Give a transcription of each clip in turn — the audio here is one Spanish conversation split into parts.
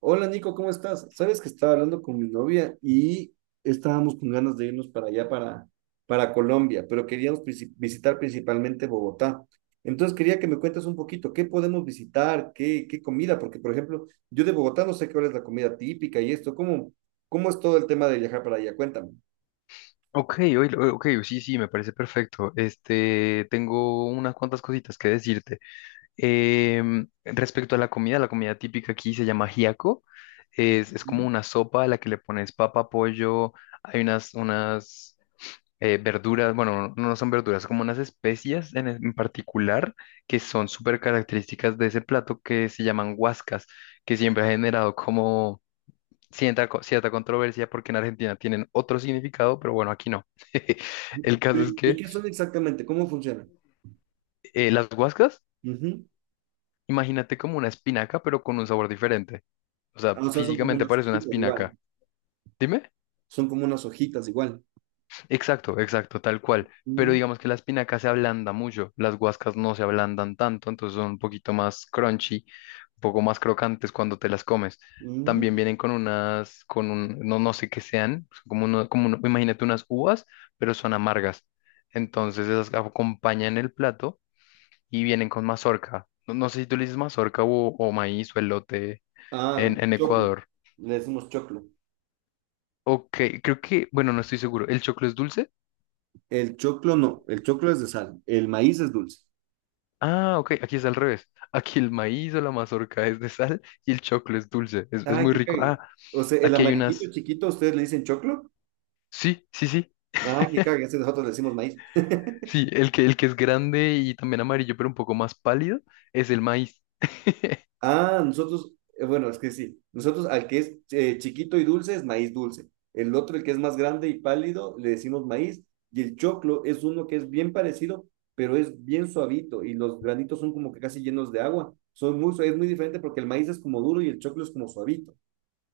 Hola Nico, ¿cómo estás? Sabes que estaba hablando con mi novia y estábamos con ganas de irnos para allá, para Colombia, pero queríamos visitar principalmente Bogotá. Entonces quería que me cuentes un poquito qué podemos visitar, qué comida, porque por ejemplo, yo de Bogotá no sé cuál es la comida típica y esto, ¿cómo es todo el tema de viajar para allá? Cuéntame. Ok, oílo, ok, sí, sí, me parece perfecto. Tengo unas cuantas cositas que decirte. Respecto a la comida típica aquí se llama giaco. Ujú. Es como una sopa a la que le pones papa, pollo. Hay unas verduras, bueno, no son verduras, como unas especias en particular, que son súper características de ese plato, que se llaman guascas, que siempre ha generado como cierta controversia porque en Argentina tienen otro significado, pero bueno, aquí no. El caso es ¿Y que qué son exactamente? ¿Cómo funcionan? Las guascas, Ujú. imagínate como una espinaca, pero con un sabor diferente. O sea, Ah, o sea, físicamente parece una espinaca. Dime. son como unas hojitas igual. Exacto, exacto, tal cual. Pero Ujú. digamos que la espinaca se ablanda mucho, las guascas no se ablandan tanto, entonces son un poquito más crunchy, un poco más crocantes cuando te las comes. Ujú. También vienen con unas, con un, no, no sé qué sean, imagínate unas uvas, pero son amargas. Entonces esas acompañan el plato y vienen con mazorca. No, no sé si tú le dices mazorca o maíz o elote Ah, en choclo. Ecuador. Le decimos choclo. Ok, creo que, bueno, no estoy seguro. ¿El choclo es dulce? El choclo no, el choclo es de sal, el maíz es dulce. Ah, ok, aquí es al revés. Aquí el maíz o la mazorca es de sal y el choclo es dulce. Es Ah, muy que rico. cague. Ah, O sea, el aquí hay amarillito unas. chiquito, ¿ustedes le dicen choclo? Sí, sí, sí. Ah, que cague, ese nosotros le decimos maíz. Sí, el que es grande y también amarillo, pero un poco más pálido, es el maíz. Ah, nosotros, bueno, es que sí, nosotros al que es chiquito y dulce es maíz dulce. El otro, el que es más grande y pálido, le decimos maíz. Y el choclo es uno que es bien parecido, pero es bien suavito y los granitos son como que casi llenos de agua. Es muy diferente porque el maíz es como duro y el choclo es como suavito.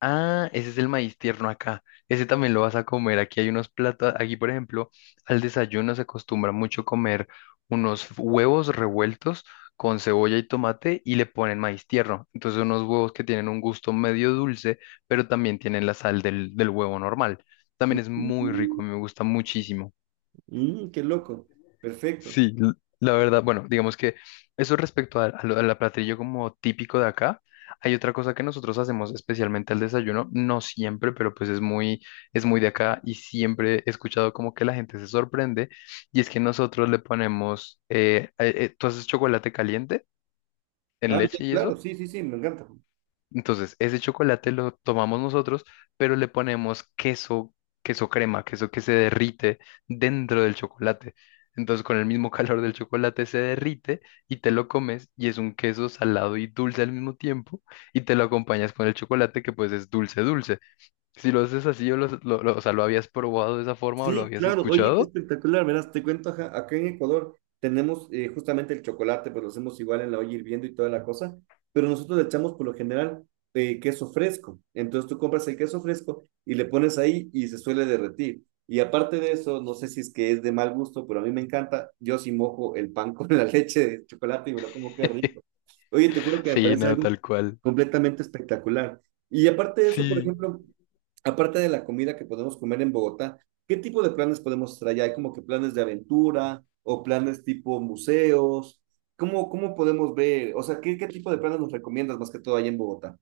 Ah, ese es el maíz tierno acá. Ese también lo vas a comer. Aquí hay unos platos. Aquí, por ejemplo, al desayuno se acostumbra mucho comer unos huevos revueltos con cebolla y tomate y le ponen maíz tierno. Entonces unos huevos que tienen un gusto medio dulce, pero también tienen la sal del huevo normal. También es muy rico, Mm, a mí me gusta muchísimo. mm, qué loco. Perfecto. Sí, la verdad, bueno, digamos que eso, respecto al platillo como típico de acá, hay otra cosa que nosotros hacemos especialmente al desayuno, no siempre, pero pues es muy, de acá y siempre he escuchado como que la gente se sorprende. Y es que nosotros le ponemos, ¿tú haces chocolate caliente en Ah, ya, leche y claro, eso? sí, sí, sí, me encanta. Entonces, ese chocolate lo tomamos nosotros, pero le ponemos queso, queso crema, queso que se derrite dentro del chocolate. Entonces, con el mismo calor del chocolate se derrite y te lo comes, y es un queso salado y dulce al mismo tiempo, y te lo acompañas con el chocolate, que pues es dulce, dulce. Si lo haces así, o sea, lo habías probado de esa forma o lo Sí, habías claro. Oye, qué escuchado. espectacular. Verás, te cuento, ajá, acá en Ecuador tenemos justamente el chocolate, pues lo hacemos igual en la olla hirviendo y toda la cosa, pero nosotros le echamos por lo general queso fresco. Entonces tú compras el queso fresco y le pones ahí y se suele derretir. Y aparte de eso, no sé si es que es de mal gusto, pero a mí me encanta. Yo sí mojo el pan con la leche de chocolate y me lo como qué rico. Oye, te juro que me Sí, parece no, algo tal cual. completamente espectacular. Y aparte de eso, por Sí. ejemplo, aparte de la comida que podemos comer en Bogotá, ¿qué tipo de planes podemos traer? ¿Hay como que planes de aventura o planes tipo museos? ¿Cómo podemos ver? O sea, ¿qué tipo de planes nos recomiendas más que todo allá en Bogotá?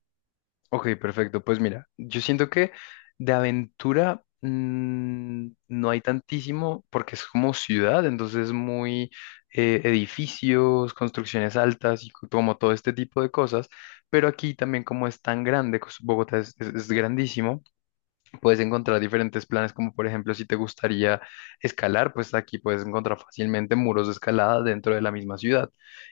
Ok, perfecto. Pues mira, yo siento que de aventura no hay tantísimo porque es como ciudad, entonces muy edificios, construcciones altas y como todo este tipo de cosas. Pero aquí también, como es tan grande, Bogotá es grandísimo. Puedes encontrar diferentes planes, como por ejemplo, si te gustaría escalar, pues aquí puedes encontrar fácilmente muros de escalada dentro de la misma ciudad.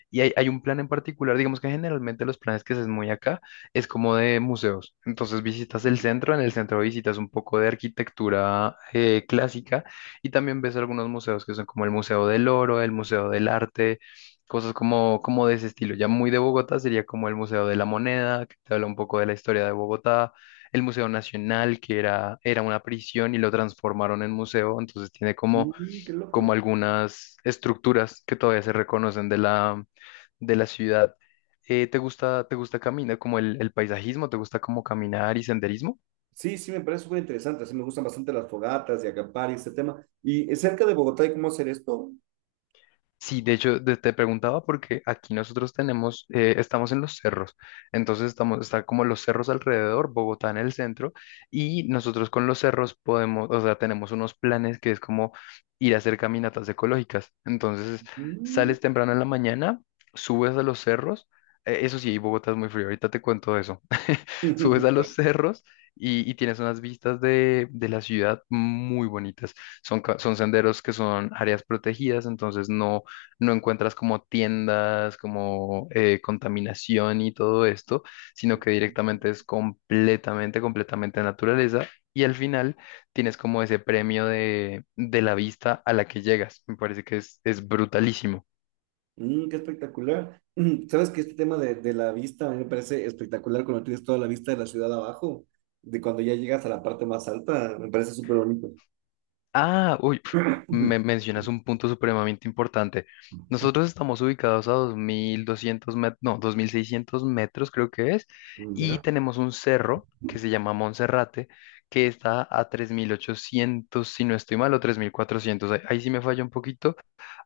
Y hay un plan en particular. Digamos que generalmente los planes que se hacen muy acá es como de museos. Entonces visitas el centro, en el centro visitas un poco de arquitectura clásica y también ves algunos museos que son como el Museo del Oro, el Museo del Arte. Cosas como de ese estilo. Ya muy de Bogotá sería como el Museo de la Moneda, que te habla un poco de la historia de Bogotá, el Museo Nacional, que era una prisión y lo transformaron en museo, entonces tiene como, Mm, qué como loco. algunas estructuras que todavía se reconocen de la ciudad. ¿Te gusta caminar, como el paisajismo? ¿Te gusta como caminar y senderismo? Sí, sí, me parece súper interesante. Así me gustan bastante las fogatas y acampar y este tema. ¿Y cerca de Bogotá hay cómo hacer esto? Sí, de hecho, te preguntaba porque aquí nosotros tenemos, estamos en los cerros. Entonces estamos, está como los cerros alrededor, Bogotá en el centro, y nosotros con los cerros podemos, o sea, tenemos unos planes que es como ir a hacer caminatas ecológicas. Entonces, Mm. sales temprano en la mañana, subes a los cerros. Eso sí, Bogotá es muy frío, ahorita te cuento eso. Subes a los cerros y tienes unas vistas de la ciudad muy bonitas. Son, son senderos que son áreas protegidas, entonces no, no encuentras como tiendas, como contaminación y todo esto, sino que directamente es completamente, completamente naturaleza. Y al final tienes como ese premio de la vista a la que llegas. Me parece que es brutalísimo. Mm, qué espectacular. Mm, ¿sabes que este tema de la vista a mí me parece espectacular cuando tienes toda la vista de la ciudad abajo? De cuando ya llegas a la parte más alta, me parece súper bonito. Ah, uy, pf, me mencionas un punto supremamente importante. Nosotros estamos ubicados a 2.200 metros, no, 2.600 metros creo que es, Mm, y ya, tenemos un cerro que se llama Monserrate, que está a 3.800 si no estoy mal, o 3.400. Ahí sí me falla un poquito,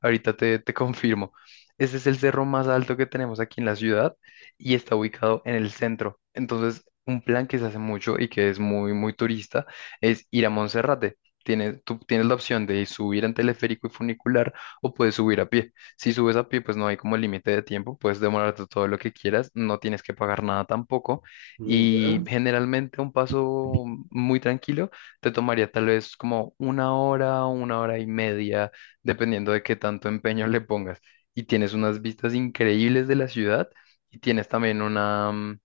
ahorita te confirmo. Este es el cerro más alto que tenemos aquí en la ciudad y está ubicado en el centro. Entonces, un plan que se hace mucho y que es muy, muy turista es ir a Monserrate. Tú tienes la opción de subir en teleférico y funicular o puedes subir a pie. Si subes a pie, pues no hay como límite de tiempo, puedes demorarte todo lo que quieras, no tienes que pagar nada tampoco, mm, y ya. generalmente un paso muy tranquilo te tomaría tal vez como una hora o una hora y media, dependiendo de qué tanto empeño le pongas. Y tienes unas vistas increíbles de la ciudad y tienes también una,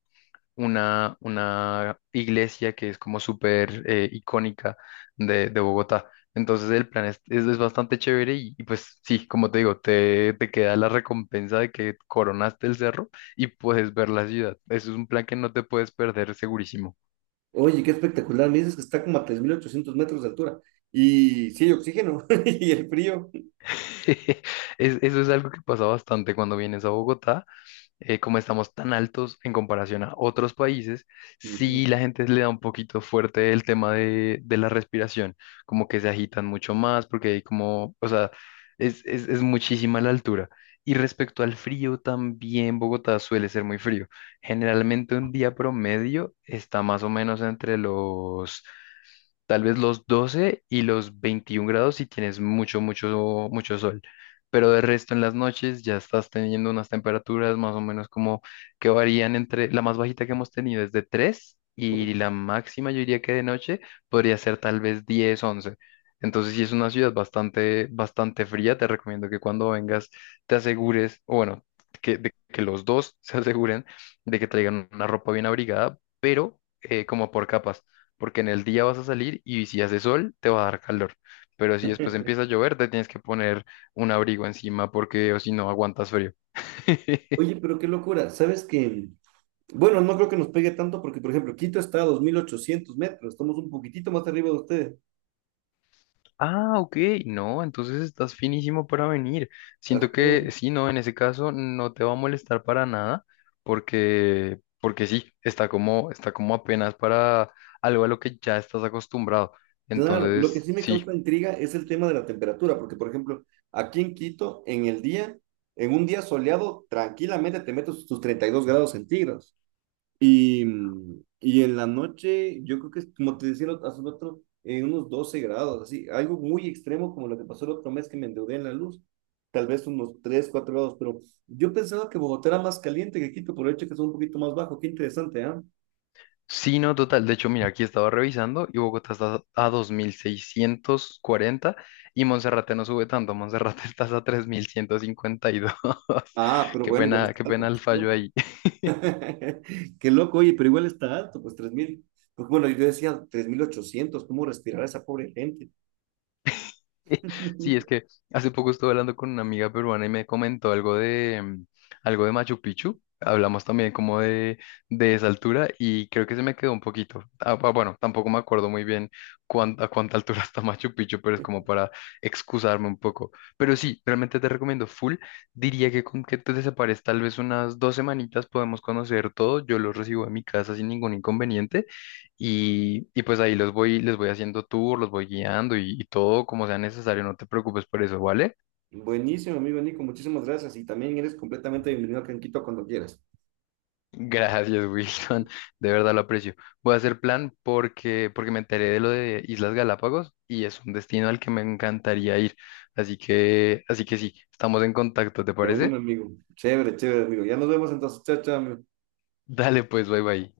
una iglesia que es como súper icónica de Bogotá. Entonces el plan es bastante chévere y pues sí, como te digo, te queda la recompensa de que coronaste el cerro y puedes ver la ciudad. Eso es un plan que no te puedes perder, segurísimo. Oye, qué espectacular. Me dices que está como a 3800 metros de altura. Y sí, hay oxígeno y el frío. Eso es algo que pasa bastante cuando vienes a Bogotá. Como estamos tan altos en comparación a otros países, Ujú. sí, la gente le da un poquito fuerte el tema de la respiración, como que se agitan mucho más porque hay como, o sea, es muchísima la altura. Y respecto al frío, también Bogotá suele ser muy frío. Generalmente un día promedio está más o menos entre tal vez los 12 y los 21 grados si tienes mucho, mucho, mucho sol, pero de resto en las noches ya estás teniendo unas temperaturas más o menos como que varían entre, la más bajita que hemos tenido es de 3 y la máxima yo diría que de noche podría ser tal vez 10, 11. Entonces, si es una ciudad bastante, bastante fría. Te recomiendo que cuando vengas te asegures, o bueno, de que los dos se aseguren de que traigan una ropa bien abrigada, pero como por capas, porque en el día vas a salir y si hace sol te va a dar calor, pero si después empieza a llover te tienes que poner un abrigo encima porque o si no aguantas frío. Oye, pero qué locura. ¿Sabes que, bueno, no creo que nos pegue tanto porque, por ejemplo, Quito está a 2800 metros. Estamos un poquitito más arriba de ustedes. Ah, ok, no, entonces estás finísimo para venir. Ajá. Siento que sí, no, en ese caso no te va a molestar para nada porque sí, está como apenas para algo a lo que ya estás acostumbrado. Claro, lo que Entonces, sí me sí. causa intriga es el tema de la temperatura, porque, por ejemplo, aquí en Quito, en un día soleado, tranquilamente te metes tus 32 grados centígrados. Y, mm, y en la noche, yo creo que, es, como te decía hace rato, en unos 12 grados, así, algo muy extremo como lo que pasó el otro mes que me endeudé en la luz, tal vez unos 3 4 grados, pero yo pensaba que Bogotá era más caliente que Quito, por el hecho que es un poquito más bajo, qué interesante, ¿ah? Sí, no, total. De hecho, mira, aquí estaba revisando y Bogotá está a 2.640 y Monserrate no sube tanto. Monserrate está a 3.152. Ah, pero bueno, igual está qué alto, pena el pues, fallo loco. ahí. Qué loco, oye, pero igual está alto, pues tres mil. Pues bueno, yo decía 3800, ¿cómo respirar esa pobre gente? Sí, es que hace poco estuve hablando con una amiga peruana y me comentó algo de Machu Picchu. Hablamos también como de esa altura y creo que se me quedó un poquito. Ah, bueno, tampoco me acuerdo muy bien a cuánta altura está Machu Picchu, pero es como para excusarme un poco. Pero sí, realmente te recomiendo full. Diría que con que te separes tal vez unas 2 semanitas podemos conocer todo. Yo los recibo en mi casa sin ningún inconveniente. Y pues ahí los voy, les voy haciendo tour, los voy guiando y todo como sea necesario, no te preocupes por eso, ¿vale? Buenísimo, amigo Nico, muchísimas gracias y también eres completamente bienvenido a Canquito cuando quieras. Gracias, Wilson, de verdad lo aprecio. Voy a hacer plan porque me enteré de lo de Islas Galápagos y es un destino al que me encantaría ir. Así que sí, estamos en contacto, ¿te De un parece? amigo. Chévere, chévere, amigo. Ya nos vemos entonces. Chao, chao, amigo. Dale pues, bye bye.